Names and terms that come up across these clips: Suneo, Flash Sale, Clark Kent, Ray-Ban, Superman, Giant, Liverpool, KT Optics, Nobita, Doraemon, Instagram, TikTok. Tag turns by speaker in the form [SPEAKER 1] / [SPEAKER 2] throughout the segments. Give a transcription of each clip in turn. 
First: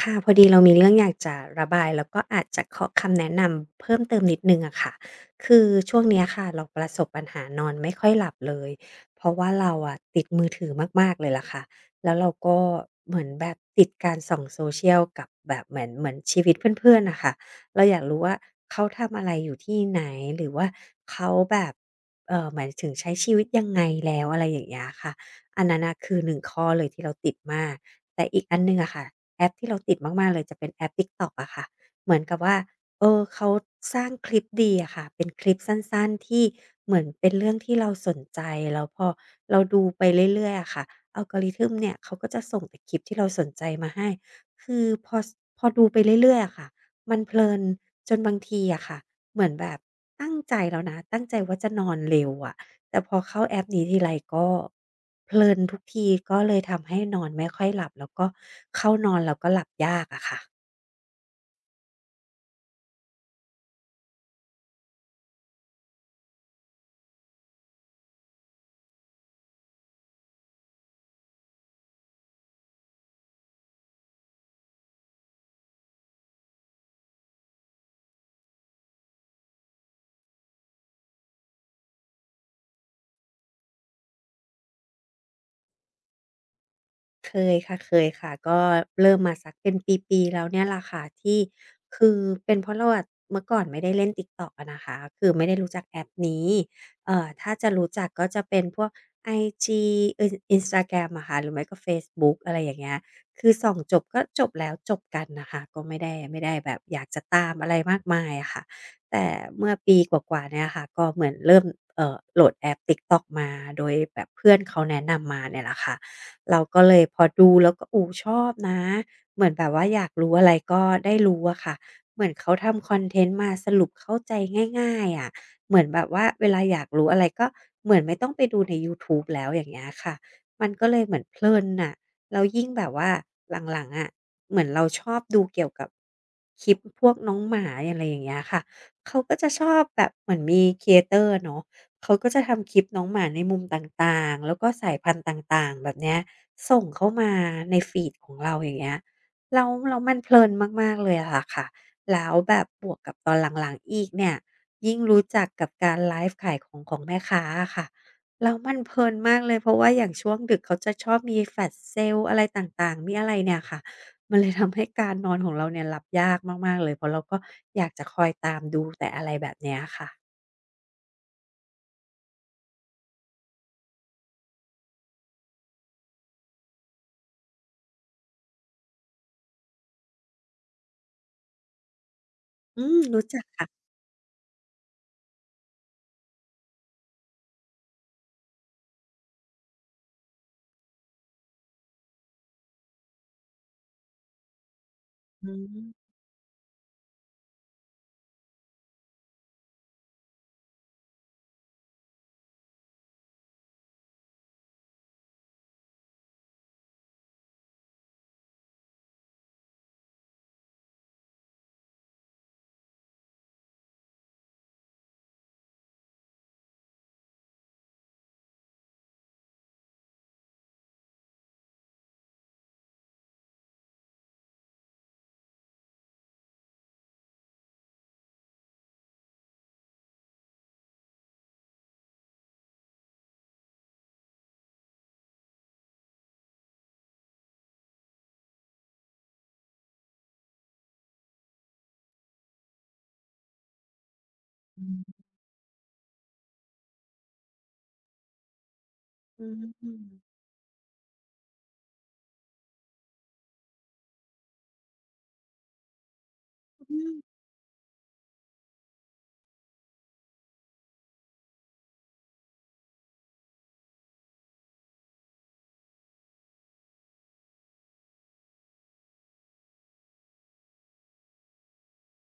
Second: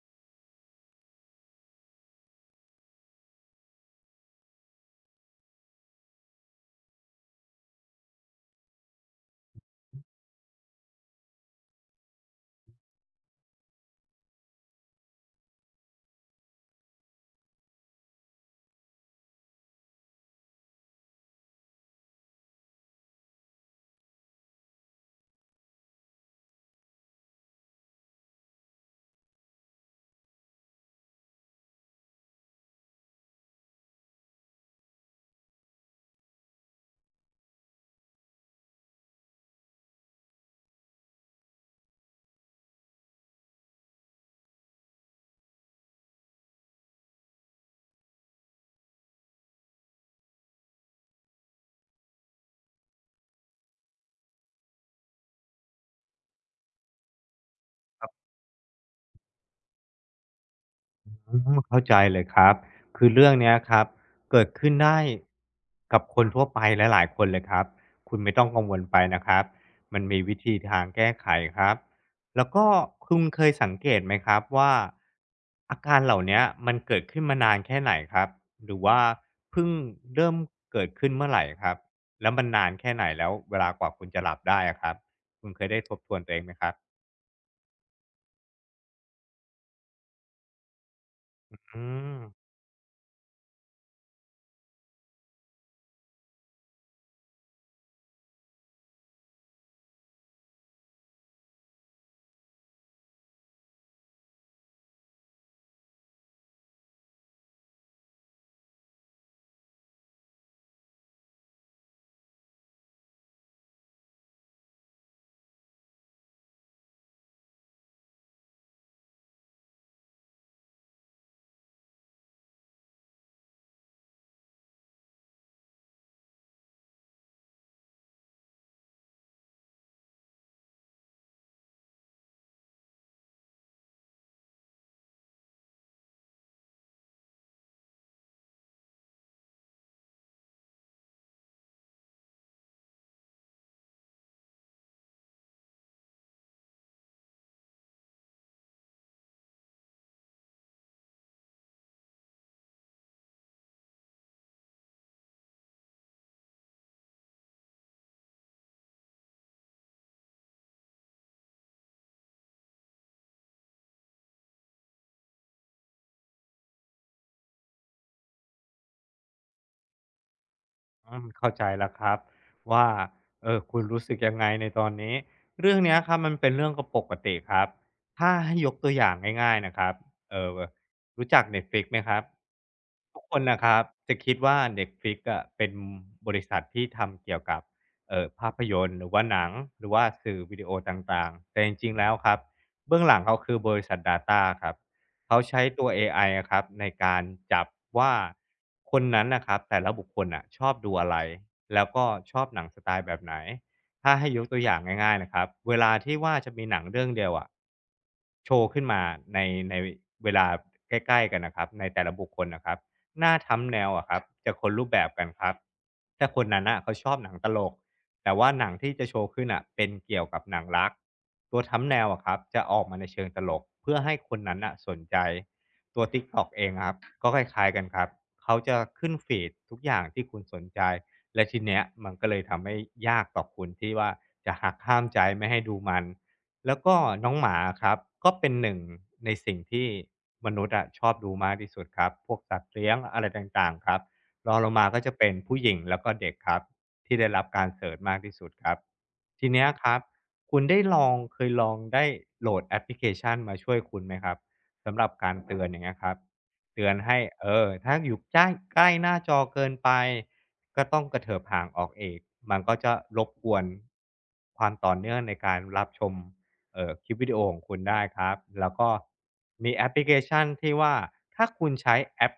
[SPEAKER 1] ค่ะพอดีเรามีเรื่องอยากจะระบายแล้วก็อาจจะขอคำแนะนำเพิ่มเติมนิดหนึ่งอะค่ะคือช่วงเนี้ยค่ะเราประสบปัญหานอนไม่ค่อยหลับเลยเพราะว่าเราอะติดมือถือมากๆเลยล่ะค่ะแล้วเราก็เหมือนแบบติดการส่อง social กับแบบเหมือนชีวิตเพื่อนๆน่ะค่ะเราอยากรู้ว่าเขาทำอะไรอยู่ที่ไหนหรือว่าเขาแบบหมายถึงใช้ชีวิตยังไงแล้วอะไรอย่างเงี้ยค่ะอันนั้นน่ะคือหนึ่งข้อเลยที่เราติดมากแต่อีกอันหนึ่งอะค่ะ แอปที่เราติดมากๆเลยจะเป็นแอป TikTok อะค่ะเหมือนกับว่าเขาสร้างคลิปดีอะค่ะเป็นคลิปสั้นๆที่เหมือนเป็นเรื่องที่เราสนใจแล้วพอเราดูไปเรื่อยๆอะค่ะ algorithm เนี่ยเขาก็จะส่งแต่คลิปที่เราสนใจมาให้คือพอดูไปเรื่อยๆอะค่ะมันเพลินจนบางทีอะค่ะเหมือนแบบตั้งใจแล้วนะตั้งใจว่าจะนอนเร็วอะ แต่พอเข้าแอปนี้ทีไรก็เพลินทุกทีก็เลยทำให้นอนไม่ค่อยหลับแล้วก็เข้านอนแล้วก็หลับยากอะค่ะ
[SPEAKER 2] อืมเข้าใจเลยครับคือเรื่องเนี้ยครับเกิดขึ้นได้กับคนทั่วไปหลายๆคนเลยครับคุณไม่ต้องกังวลไปนะครับมันมีวิธีทางแก้ไขครับแล้วก็คุณเคยสังเกตไหมครับว่าอาการเหล่าเนี้ยมันเกิดขึ้นมานานแค่ไหนครับหรือว่าเพิ่งเริ่มเกิดขึ้นเมื่อไหร่ครับแล้วมันนานแค่ไหนแล้วเวลากว่าคุณจะหลับได้อะครับคุณเคยได้ทบทวนตัวเองไหมครับ
[SPEAKER 1] เคยค่ะเคยค่ะก็เริ่มมาสักเป็นปีๆแล้วเนี่ยแหละค่ะที่
[SPEAKER 2] อื
[SPEAKER 1] คือ
[SPEAKER 2] ม
[SPEAKER 1] เป็นเพราะเราอะเมื่อก่อนไม่ได้เล่น TikTok อะนะคะคือไม่ได้รู้จักแอปนี้ถ้าจะรู้จักก็จะเป็นพวกไอจีเอ่อ Instagram อะค่ะหรือไม่ก็เฟซบุ๊กอะไรอย่างเงี้ยคือส่องจบก็จบแล้วจบกันน่ะค่ะก็ไม่ได้แบบอยากจะตามอะไรมากมายอะค่ะแต่เมื่อปีกว่าๆเนี่ยค่ะก็เหมือนเริ่มโหลดแอป TikTok มาโดยแบบเพื่อนเขาแนะนำมาเนี่ยแหละค่ะ เราก็เลยพอดูแล้วก็อูชอบนะ เหมือนแบบว่าอยากรู้อะไรก็ได้รู้อะค่ะ เหมือนเขาทำคอนเทนต์มาสรุปเข้าใจง่ายๆอะเหมือนแบบว่าเวลาอยากรู้อะไรก็เหมือนไม่ต้องไปดูในยูทูบแล้วอย่างเงี้ยค่ะมันก็เลยเหมือนเพลินน่ะแล้วยิ่งแบบว่าหลังๆอะเหมือนเราชอบดูเกี่ยวกับคลิปพวกน้องหมาอะไรอย่างเงี้ยค่ะเขาก็จะชอบแบบเหมือนมีครีเอเตอร์อะเนาะเขาก็จะทำคลิปน้องหมาในมุมต่างๆแล้วก็สายพันธุ์ต่างๆแบบเนี้ย ส่งเข้ามาในฟีดของเราอย่างเงี้ยแล้วมันเพลินมากๆเลยอะล่ะค่ะแล้วแบบบวกกับตอนหลังๆอีกเนี่ยยิ่งรู้จักกับการไลฟ์ขายของของแม่ค้าอะค่ะแล้วมันเพลินมากเลยเพราะว่าอย่างช่วงดึกเขาจะชอบมี Flash Sale อะไรต่างๆมีอะไรเนี่ยค่ะมันเลยทำให้การนอนของเราเนี่ยหลับยากมากๆเลยเพราะเราก็อยากจะคอยตามดูแต่อะไรแบบเนี้ยค่ะ
[SPEAKER 2] อืมเข้าใจแล้วครับว่าคุณรู้สึกยังไงในตอนนี้เรื่องเนี้ยครับมันเป็นเรื่องก็ปกติครับถ้าให้ยกตัวอย่างง่ายๆนะครับเออรู้จัก Netflix ไหมครับ
[SPEAKER 1] อืม
[SPEAKER 2] ทุก
[SPEAKER 1] รู้
[SPEAKER 2] ค
[SPEAKER 1] จั
[SPEAKER 2] น
[SPEAKER 1] ก
[SPEAKER 2] นะ
[SPEAKER 1] ค่ะ
[SPEAKER 2] ครับจะคิดว่า Netflix อะเป็นบริษัทที่ทำเกี่ยวกับภาพยนตร์หรือว่าหนังหรือว่าสื่อวิดีโอต่างๆแต่จริงๆแล้วครับเบื้องหลังเขาคือบริษัท Data ครับ เขา
[SPEAKER 1] อื
[SPEAKER 2] ใช้ตัวเอ
[SPEAKER 1] ม
[SPEAKER 2] ไออะครับในการจับว่าคนนั้นน่ะครับแต่ละบุคคลน่ะชอบดูอะไรแล้วก็ชอบหนังสไตล์แบบไหนถ้าให้ยกตัวอย่างง่ายๆนะครับเวลาที่ว่าจะมีหนังเรื่องเดียวอะโชว์ขึ้นมาในในเวลาใกล้ๆกันน่ะครับในแต่ละบุคคลน่ะครับหน้าทำแนวอะครับจะคนรูปแบบกันครับแต่คนนั้นน่ะเขาชอบหนังตลก แต่ว่าหนังที่จะโชว์ขึ้นอ่ะเป็นเกี่ยวกับหนังรักตัวทำแนวอะครับจะออกมาในเชิงตลกเพื่อให้คนนั้นอ่ะสนใจตัว TikTok เองอะครับก็คล้ายๆกันครับเขาจะขึ้นฟีดทุกอย่างที่คุณสนใจและทีเนี้ยมันก็เลยทำให้ยากต่อคุณที่ว่าจะหักห้ามใจไม่ให้ดูมันแล้วก็น้องหมาะครับก็เป็นหนึ่งในสิ่งที่มนุษย์อะชอบดูมากที่สุดครับพวกสัตว์เลี้ยงอะไรต่างๆครับ รองลงมา
[SPEAKER 1] อื
[SPEAKER 2] ก็จะ
[SPEAKER 1] ม
[SPEAKER 2] เป็นผู้หญิงแล้วก็เด็กครับที่ได้รับการเสิร์ชมากที่สุดครับ
[SPEAKER 1] อื
[SPEAKER 2] ทีเนี้ยครับ
[SPEAKER 1] ม
[SPEAKER 2] คุณได้ลองเคยลองได้โหลดแอปพลิเคชันมาช่วยคุณไหมครับสำหรับการเตือนอย่างเงี้ยครับเตือ
[SPEAKER 1] อื
[SPEAKER 2] น
[SPEAKER 1] ม
[SPEAKER 2] ให้ถ้าอยู่ใกล้ใกล้หน้าจอเกินไปก็ต้องกระเถิบห่างออกเองกมันก็จะรบกวนความต่อเนื่องในการรับชมคลิปวิดีโอของคุณได้ครับแล้วก็มีแอปพลิเคชันที่ว่าถ้าคุณใช้แอป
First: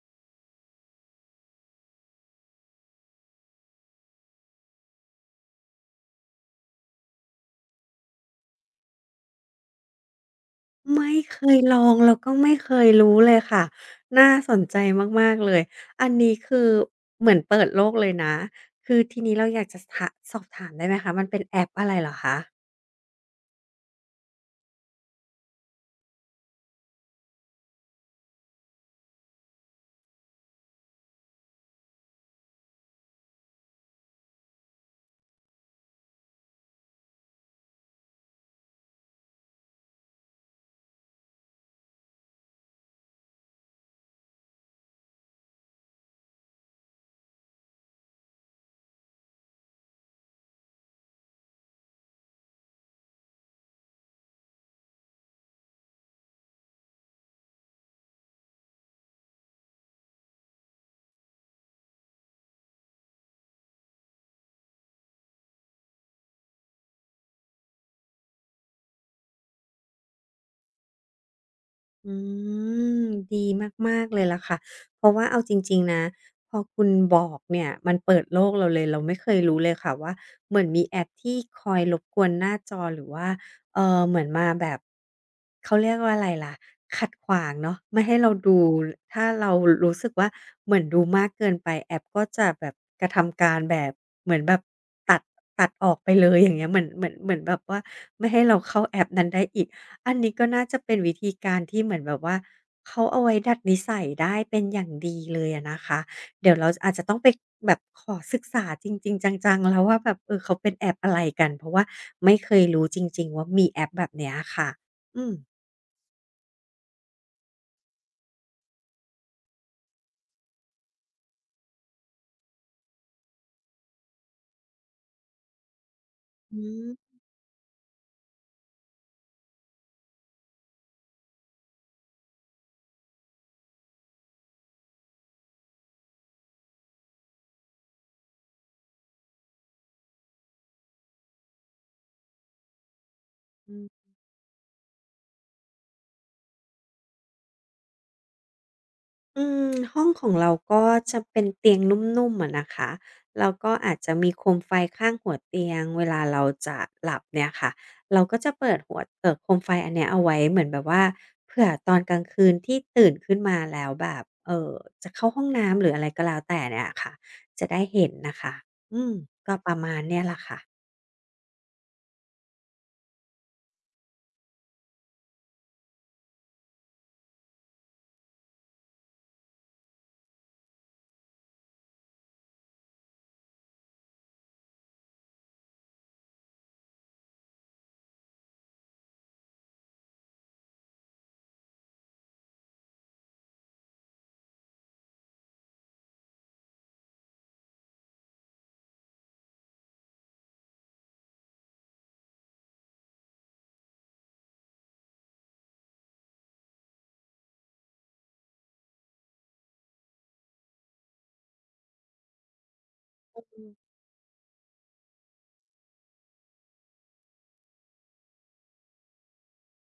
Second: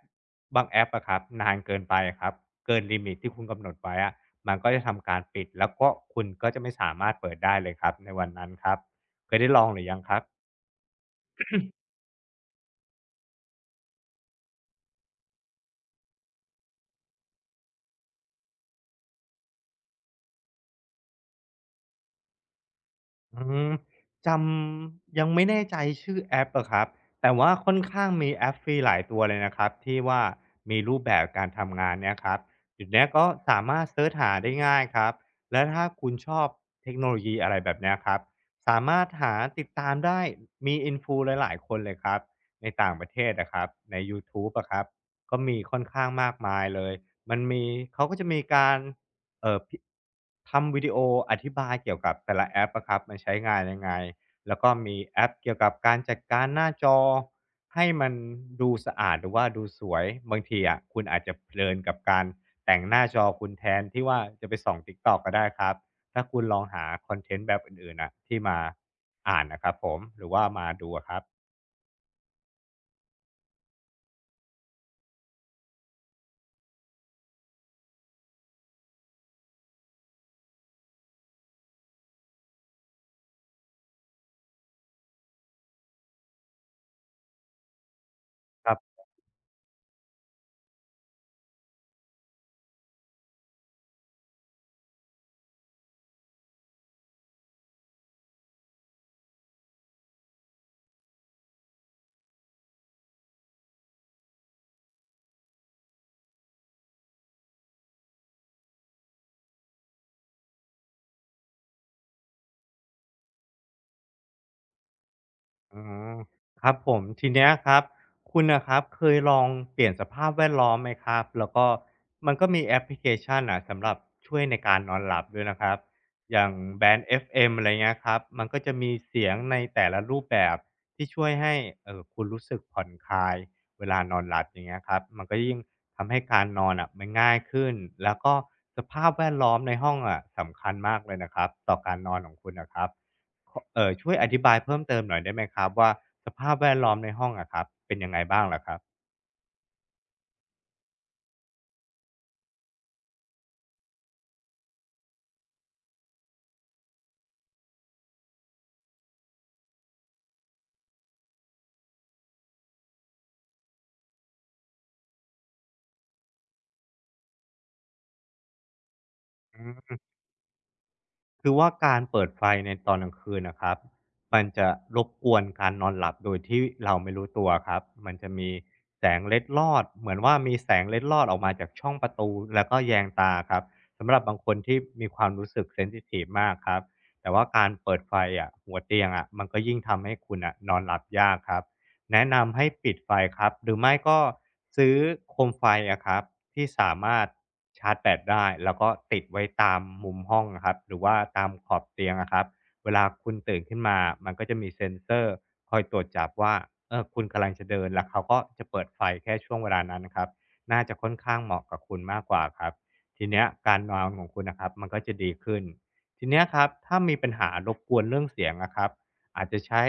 [SPEAKER 2] บางแอปอะครับนานเกินไปครับเกินลิมิตที่คุณกำหนดไว้อะมันก็จะทำการปิดแล้วก็คุณก็จะไม่สามารถเปิดได้เลยครับในวันนั้นครับเคยได้ลองหรือยังครับ
[SPEAKER 1] ไม่เคยลองแล้วก็ไม่เคยรู้เลยค่ะน่าสนใจมากๆเลยอันนี้คือเหมือนเปิดโลกเลยนะคือทีนี้เราอยากจะสอบถามได้ไหมคะมันเป็นแอปอะไรเหรอคะ
[SPEAKER 2] อืมจำยังไม่แน่ใจชื่อแอปอะครับแต่ว่าค่อนข้างมีแอปฟรีหลายตัวเลยนะครับที่ว่ามีรูปแบบการทำงานเนี่ยครับเดี๋ยวเนี้ยก็สามารถเซิร์ชหาได้ง่ายครับแล้วถ้าคุณชอบเทคโนโลยีอะไรแบบเนี้ยครับสามารถหาติดตามได้มี Influ หลายๆคนเลยครับในต่างประเทศอะครับในยูทูบอะครับก็มีค่อนข้างมากมายเลยมันมีเขาก็จะมีการ เอ่อพิทำวิดีโออธิบายเกี่ยวกับแต่ละแอปอะครับมันใช้งานยังไงแล้วก็มีแอปเกี่ยวกับการจัดการหน้าจอให้มันดูสะอาดหรือว่าดูสวยบางทีอะคุณอาจจะเพลินกับการแต่งหน้าจอคุณแทนที่ว่าจะไปส่อง TikTok ก็ได้ครับถ้าคุณลองหาคอนเทนต์แบบอื่นๆน่ะที่มาอ่านนะครับผมหรือว่ามาดูอะครับ
[SPEAKER 1] อืมดีมากๆเลยล่ะค่ะเพราะว่าเอาจริงๆนะพอคุณบอกเนี่ยมันเปิดโลกเราเลยเราไม่เคยรู้เลยค่ะว่าเหมือนมีแอปที่คอยรบกวนหน้าจอหรือว่าเหมือนมาแบบเขาเรียกว่าอะไรล่ะขัดขวางเนาะไม่ให้เราดูถ้าเรารู้สึกว่าเหมือนดูมากเกินไปแอปก็จะแบบกระทำการแบบเหมือนแบบตัดตัดออกไปเลยอย่างเงี้ยเหมือนแบบว่าไม่ให้เราเข้าแอปนั้นได้อีก อันนี้ก็น่าจะเป็นวิธีการที่เหมือนแบบว่าเขาเอาไว้ดัดนิสัยได้เป็นอย่างดีเลยอะนะคะเดี๋ยวเราอาจจะต้องไปแบบขอศึกษาจริงๆจังๆแล้วว่าแบบเออเขาเป็นแอปอะไรกันเพราะว่าไม่เคยรู้จริงๆว่ามีแอปแบบเนี้ยค่ะอืม
[SPEAKER 2] อืมครับผมทีเนี้ยครับคุณนะครับเคยลองเปลี่ยนสภาพแวดล้อมไหมครับแล้วก็มันก็มีแอปพลิเคชันอ่ะสำหรับช่วยในการนอนหลับด้วยนะครับอย่างแบรนด์
[SPEAKER 1] อ
[SPEAKER 2] FM อฟเอ็มอะไรเงี้ยครับมันก็จะมีเสียงในแต่ละรูปแบบที่ช่วยให้คุณรู้สึกผ่อนคลายเวลานอนหลับอย่างเงี้ยครับมันก็ยิ่งทำให้การนอนอ่ะมันง่ายขึ้นแล้วก็สภาพแวดล้อมในห้องอะสำคัญมากเลยนะครับต่อการนอนของคุณนะครับ ขอ
[SPEAKER 1] ืม
[SPEAKER 2] ช่วยอธิบายเพิ่มเติมหน่อยได้ไหมครับว่าสภาพแวดล้อมในห้องอะครับเป็นยังไงบ้างเหรอครับ
[SPEAKER 1] อืมห้องของเราก็จะเป็นเตียงนุ่มๆอะนะคะแล้วก็อาจจะมีโคมไฟข้างหัวเตียงเวลาเราจะหลับเนี่ยค่ะเราก็จะเปิดหัวโคมไฟอันเนี้ยเอาไว้เหมือนแบบว่าเผื่อตอนกลางคืนที่ตื่นขึ้นมาแล้วแบบจะเข้าห้องน้ำหรืออะไรก็แล้วแต่เนี่ยค่ะจะได้เห็นน่ะค่ะอืมก็
[SPEAKER 2] อื
[SPEAKER 1] ประมา
[SPEAKER 2] ม
[SPEAKER 1] ณเนี้ยแหละค่ะ
[SPEAKER 2] คือว่าการเปิดไฟในตอนกลางคืนน่ะครับมันจะรบกวนการนอนหลับโดยที่เราไม่รู้ตัวครับมันจะมีแสงเล็ดลอดเหมือนว่ามีแสงเล็ดลอดออกมาจากช่องประตูแล้วก็แยงตาครับสำหรับบางคนที่มีความรู้สึกเซนซิทิฟมากครับแต่ว่าการเปิดไฟอะหัวเตียงอะมันก็ยิ่งทำให้คุณน่ะนอนหลับยากครับ แนะนำให้ปิดไฟครับ หรือไม่ก็ซื้อโคมไฟอะครับที่สามารถชาร์จแบตได้แล้วก็ติดไว้ตามมุมห้องอะครับหรือว่าตามขอบเตียงอะครับเวลาคุณตื่นขึ้นมามันก็จะมีเซ็นเซอร์คอยตรวจจับว่าเออคุณกำลังจะเดินแล้วเขาก็จะเปิดไฟแค่ช่วงเวลานั้นนะครับน่าจะค่อนข้างเหมาะกับคุณมากกว่าครับทีเนี้ยการนอนของคุณนะครับมันก็จะดีขึ้นทีเนี้ยครับถ้ามีปัญหารบกวนเรื่องเสียงนะครับ อาจจะใช้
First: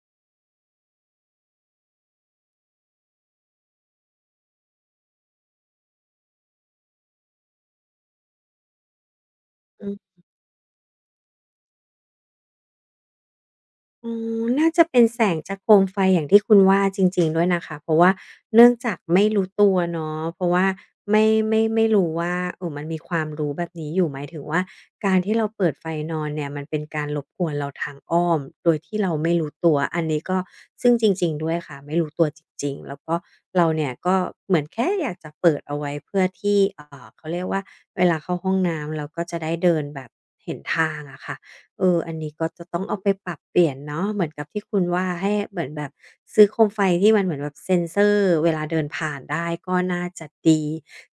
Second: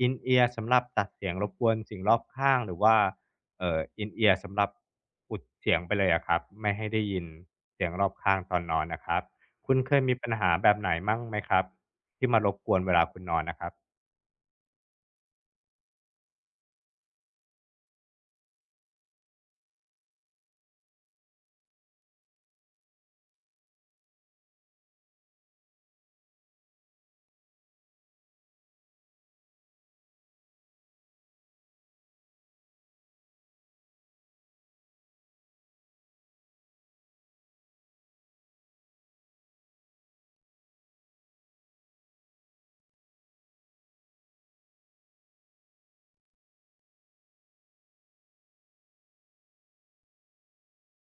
[SPEAKER 2] In-ear สำหรับตัดเสียงรบกวนสิ่งรอบข้างหรือว่าIn-ear สำหรับอุดเสียงไปเลยอะครับไม่ให้ได้ยินเสียงรอบข้างตอนนอนนะครับคุณ
[SPEAKER 1] อื
[SPEAKER 2] เคย
[SPEAKER 1] ม
[SPEAKER 2] มีปัญหาแบบไหนมั่งไหมครับที่มารบกวนเวลาคุณนอนนะครับ
[SPEAKER 1] อ๋อน่าจะเป็นแสงจากโคมไฟอย่างที่คุณว่าจริงๆด้วยนะคะเพราะว่าเนื่องจากไม่รู้ตัวเนาะเพราะว่าไม่รู้ว่ามันมีความรู้แบบนี้อยู่หมายถึงว่าการที่เราเปิดไฟนอนเนี่ยมันเป็นการรบกวนเราทางอ้อมโดยที่เราไม่รู้ตัวอันนี้ก็ซึ่งจริงๆด้วยค่ะไม่รู้ตัวจริงๆแล้วก็เราเนี่ยก็เหมือนแค่อยากจะเปิดเอาไว้เพื่อที่เขาเรียกว่าเวลาเข้าห้องน้ำเราก็จะได้เดินแบบเห็นทางอะค่ะ เอออันนี้ก็จะต้องเอาไปปรับเปลี่ยนเนาะ เหมือนกับที่คุณว่าให้เหมือนแบบซื้อโคมไฟที่มันเหมือนแบบเซ็นเซอร์เวลาเดินผ่านได้ก็น่าจะดี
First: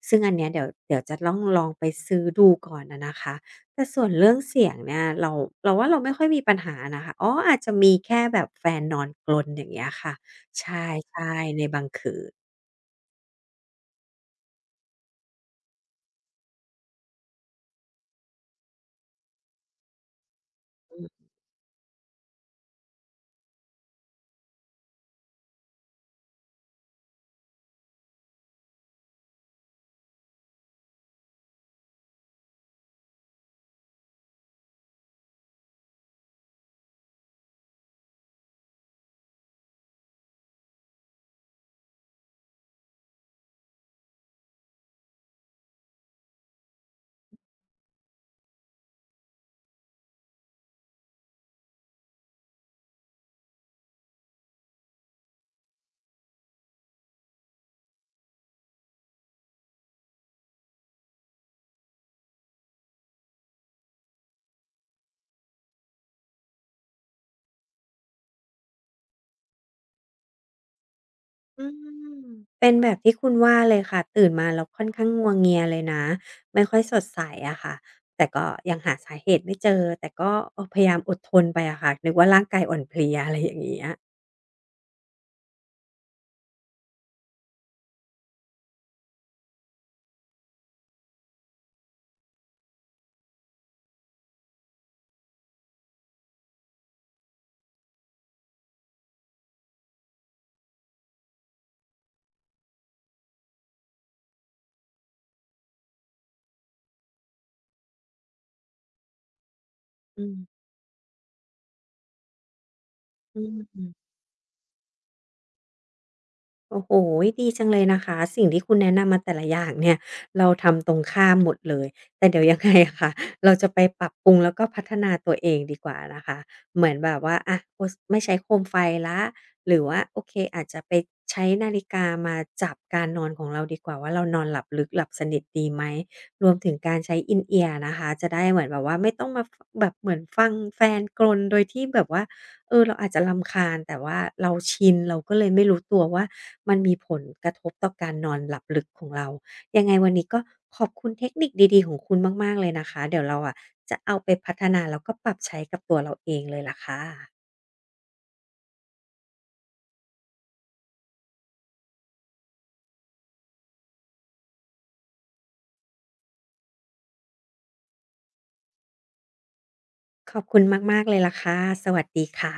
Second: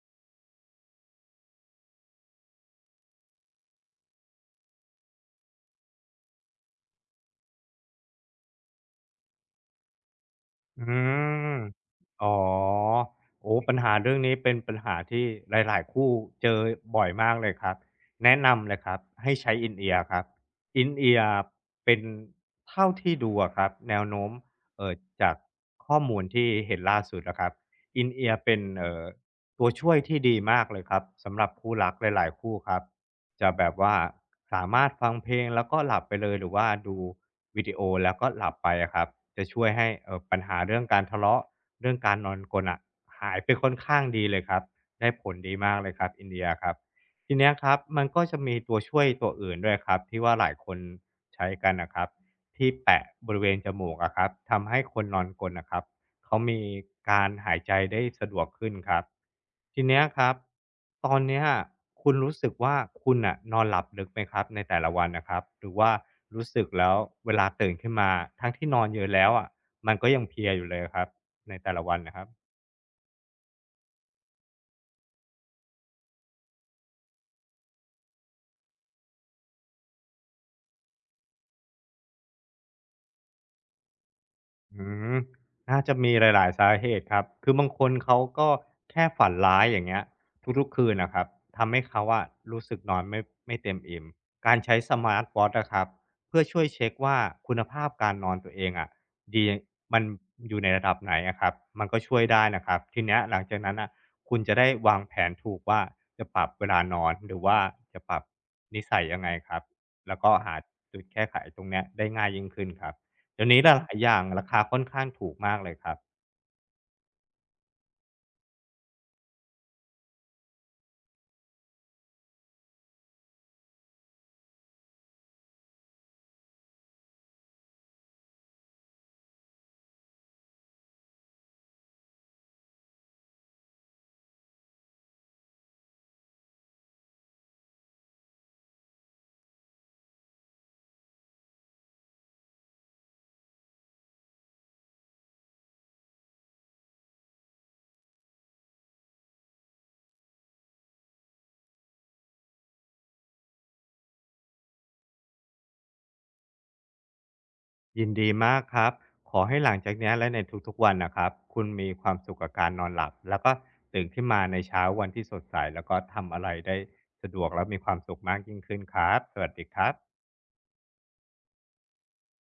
[SPEAKER 1] ซึ่งอันเนี้ยเดี๋ยวจะต้องลองไปซื้อดูก่อนอะนะคะ แต่ส่วนเรื่องเสียงเนี่ยเราว่าเราไม่ค่อยมีปัญหานะคะอ๋ออาจจะมีแค่แบบแฟนนอนกรนอย่างเงี้ยค่ะใช
[SPEAKER 2] อื
[SPEAKER 1] ่ๆ
[SPEAKER 2] ม
[SPEAKER 1] ในบางคื
[SPEAKER 2] อ๋อ
[SPEAKER 1] น
[SPEAKER 2] โอ้ปัญหาเรื่องนี้เป็นปัญหาที่หลายๆคู่เจอบ่อยมากเลยครับ แนะนำเลยครับให้ใช้ In-ear ครับ In-ear เป็นเท่าที่ดูอะครับแนวโน้มเอ่อจากข้อมูลที่เห็นล่าสุดอะครับ In-ear เป็นตัวช่วยที่ดีมากเลยครับสำหรับคู่รักหลายๆคู่ครับจะแบบว่าสามารถฟังเพลงแล้วก็หลับไปเลยหรือว่าดู วิดีโอแล้วก็หลับไปอะครับจะช่วยให้ปัญหาเรื่องการทะเลาะเรื่องการนอนกรนอะหายไปค่อนข้างดีเลยครับได้ผลดีมากเลยครับอินเดียครับทีเนี้ยครับมันก็จะมีตัวช่วยตัวอื่นด้วยครับที่ว่าหลายคนใช้กันนะครับที่แปะบริเวณจมูกอะครับทำให้คนนอนกรนนะครับ เขามีการหายใจได้สะดวกขึ้นครับทีเนี้ยครับตอนเนี้ยคุณรู้สึกว่าคุณนะนอนหลับลึกไหมครับในแต่ละวันนะครับหรือว่ารู้สึกแล้วเวลาตื่นขึ้นมาทั้งที่นอนเยอะแล้วอะมันก็ยังเพลียอยู่เลยครับใน
[SPEAKER 1] อื
[SPEAKER 2] แต่ละวันนะค
[SPEAKER 1] ม
[SPEAKER 2] รับ
[SPEAKER 1] เป็นแบบที่คุณว่าเลยค่ะตื่นมาแล้วค่อนข้างงัวเงียเลยนะไม่ค่อยสดใสอะค่ะแต่ก็ยังหาสาเหตุไม่เจอแต่ก็เออพยายามอดทนไปอะค่ะนึกว่าร่างกายอ่อนเพลียอะไรอย่างเงี้ย
[SPEAKER 2] อืมน่าจะมีหลายๆสาเหตุครับ คือบางคนเขาก็แค่ฝันร้ายอย่างเงี้ยทุกๆคืนนะครับทำให้เขาอะรู้สึกนอนไม่เต็มอิ่มการใช้สมาร์ตวอตช์อะครับเพื่อช่วยเช็กว่าคุณภาพการนอนตัวเองอะดีมันอยู่ในระดับไหนอะครับมันก็ช่วยได้นะครับทีเนี้ยหลังจากนั้นน่ะคุณจะได้วางแผนถูกว่าจะปรับเวลานอนหรือว่าจะปรับนิสัยยังไงครับแล้ว
[SPEAKER 1] อื
[SPEAKER 2] ก็หา
[SPEAKER 1] ม
[SPEAKER 2] จุดแก้ไขตรงเนี้ยได้ง่ายยิ่งขึ้นครับ
[SPEAKER 1] อื
[SPEAKER 2] เดี๋ยวนี้ห
[SPEAKER 1] ม
[SPEAKER 2] ลายๆอย่างราคาค่อนข้างถูกมากเลยครับ
[SPEAKER 1] โอ้โฮดีจังเลยนะคะ สิ่งที่คุณแนะนำมาแต่ละอย่างเนี่ยเราทำตรงข้ามหมดเลยแต่เดี๋ยวยังไงอะค่ะ เราจะไปปรับปรุงแล้วก็พัฒนาตัวเองดีกว่านะคะเหมือนแบบว่าอะโอสไม่ใช้โคมไฟแล้วหรือว่าโอเคอาจจะไปใช้นาฬิกามาจับการนอนของเราดีกว่าว่าเรานอนหลับลึกหลับสนิทดีไหมรวมถึงการใช้ In-ear นะคะจะได้เหมือนแบบว่าไม่ต้องมาฟแบบเหมือนฟังแฟนกรนโดยที่แบบว่า เออเราอาจจะรำคาญแต่ว่าเราชินเราก็เลยไม่รู้ตัวว่ามันมีผลกระทบต่อการนอนหลับลึกของเรายังไงวันนี้ก็ขอบคุณเทคนิคดีๆของคุณมากๆเลยนะคะเดี๋ยวเราอะจะเอาไปพัฒนาแล้วก็ปรับใช้กับตัวเราเองเลยล่ะค่ะ
[SPEAKER 2] ยินดีมากครับขอให้หลังจากเนี้ยและในทุกๆวันน่ะครับคุณมีความสุขกับการนอนหลับแล้วก็ตื่นขึ้นมาในเช้าวันที่สดใสแล้วก็ทำอะไรได้สะดวกและมีความสุขมากยิ่งขึ้นครับสวัสดีครับ
[SPEAKER 1] ขอบคุณมากๆเลยล่ะค่ะสวัสดีค่ะ